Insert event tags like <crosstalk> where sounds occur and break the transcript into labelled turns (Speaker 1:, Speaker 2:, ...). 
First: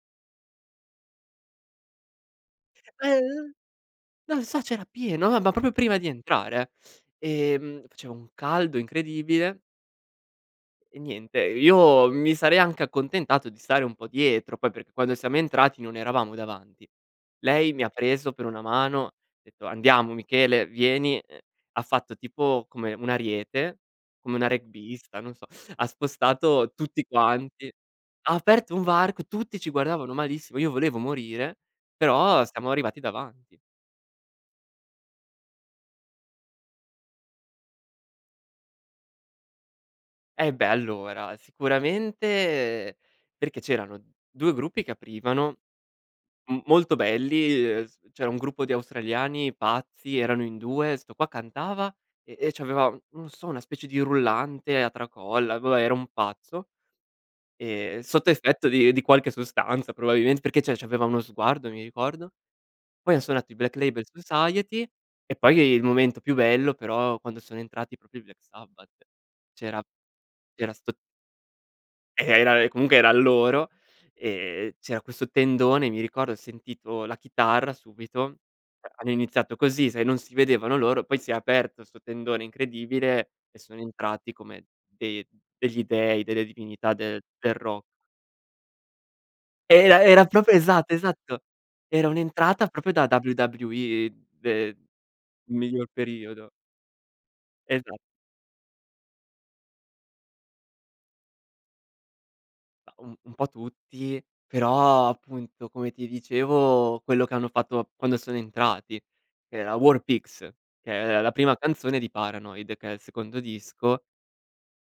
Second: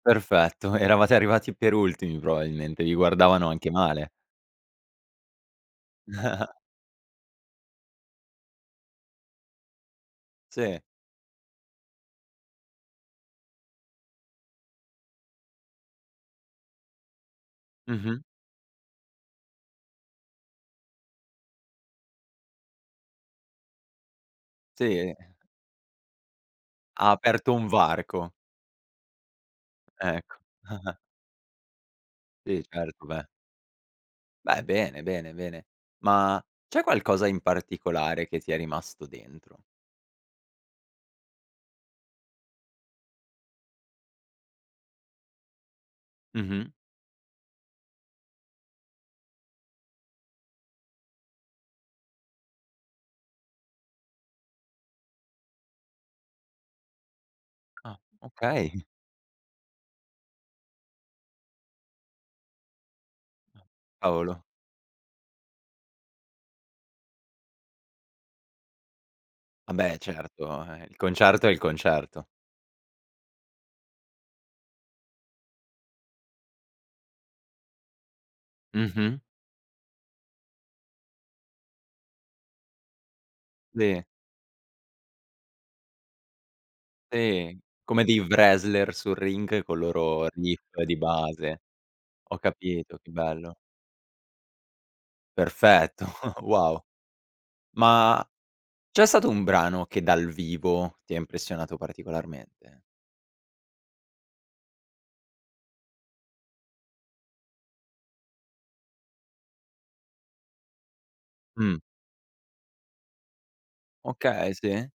Speaker 1: Perfetto, eravate arrivati per ultimi probabilmente, vi guardavano
Speaker 2: Ehm,
Speaker 1: anche male?
Speaker 2: non so, c'era pieno, ma ma proprio prima di
Speaker 1: <chuckles>
Speaker 2: entrare, eh. E mhmm faceva un caldo incredibile
Speaker 1: Sì.
Speaker 2: e niente. Io mi sarei anche accontentato di stare un po' dietro. Poi, perché quando siamo entrati non eravamo davanti. Lei mi ha
Speaker 1: Mh-mh.
Speaker 2: preso per una mano, ha detto: "Andiamo Michele, vieni". Ehm, ha fatto, tipo come un ariete, come una
Speaker 1: Sì?
Speaker 2: rugbista, non
Speaker 1: <chuckles>
Speaker 2: so. Ha spostato tutti
Speaker 1: Ha aperto un
Speaker 2: quanti,
Speaker 1: varco.
Speaker 2: ha aperto un varco, tutti ci guardavano
Speaker 1: Ecco.
Speaker 2: malissimo. Io volevo
Speaker 1: <chuckles>
Speaker 2: morire, però
Speaker 1: Sì,
Speaker 2: siamo arrivati
Speaker 1: certo, beh.
Speaker 2: davanti.
Speaker 1: Beh, bene, bene, bene. Ma, c'è qualcosa in particolare che ti è rimasto dentro?
Speaker 2: Eh beh, allora, sicuramente perché c'erano 2 gruppi che aprivano, m
Speaker 1: Mh-mh.
Speaker 2: molto belli, ehm, s c'era un gruppo di australiani pazzi, erano in 2, 'sto qua cantava e e c'aveva, non lo so, una specie di rullante a tracolla, boh, vabbè era un pazzo,
Speaker 1: Ah,
Speaker 2: e sotto effetto
Speaker 1: okay. <chuckles>
Speaker 2: di di qualche sostanza probabilmente, perché cioè, c'aveva uno sguardo, mi ricordo. Poi han suonato i
Speaker 1: Ah,
Speaker 2: Black Label
Speaker 1: cavolo.
Speaker 2: Society. E poi, il momento più bello però, quando sono entrati proprio i Black Sabbath
Speaker 1: Ah
Speaker 2: c'era
Speaker 1: beh. Certo,
Speaker 2: c'era
Speaker 1: eh.
Speaker 2: 'sto
Speaker 1: Il concerto è il
Speaker 2: Eh
Speaker 1: concerto.
Speaker 2: era comunque eran loro. E c'era questo tendone, mi ricordo. Ho sentito la chitarra subito. Hanno
Speaker 1: Mh-mh.
Speaker 2: iniziato così, sai, non si vedevano loro, poi si è aperto 'sto tendone incredibile, e sono
Speaker 1: Dì.
Speaker 2: entrati come dei degli dei, delle divinità de del
Speaker 1: Sì,
Speaker 2: ro
Speaker 1: come di wrestler sul ring, col
Speaker 2: Era era
Speaker 1: loro
Speaker 2: proprio,
Speaker 1: riff
Speaker 2: esatto,
Speaker 1: di
Speaker 2: esatto!
Speaker 1: base.
Speaker 2: Era
Speaker 1: Ho
Speaker 2: un'entrata, proprio
Speaker 1: capito.
Speaker 2: da
Speaker 1: Che bello.
Speaker 2: WWE, de miglior
Speaker 1: Perfetto, <chuckles>
Speaker 2: periodo.
Speaker 1: wow!
Speaker 2: Esa
Speaker 1: Ma, c'è stato un brano che dal vivo ti ha impressionato particolarmente?
Speaker 2: Mah, un un po' tutti. Però, appunto, come ti dicevo, quello che hanno fatto quando sono entrati. Era War Pigs, che è la prima
Speaker 1: Mh.
Speaker 2: canzone di Paranoid, che è il secondo disco
Speaker 1: Okay, sì.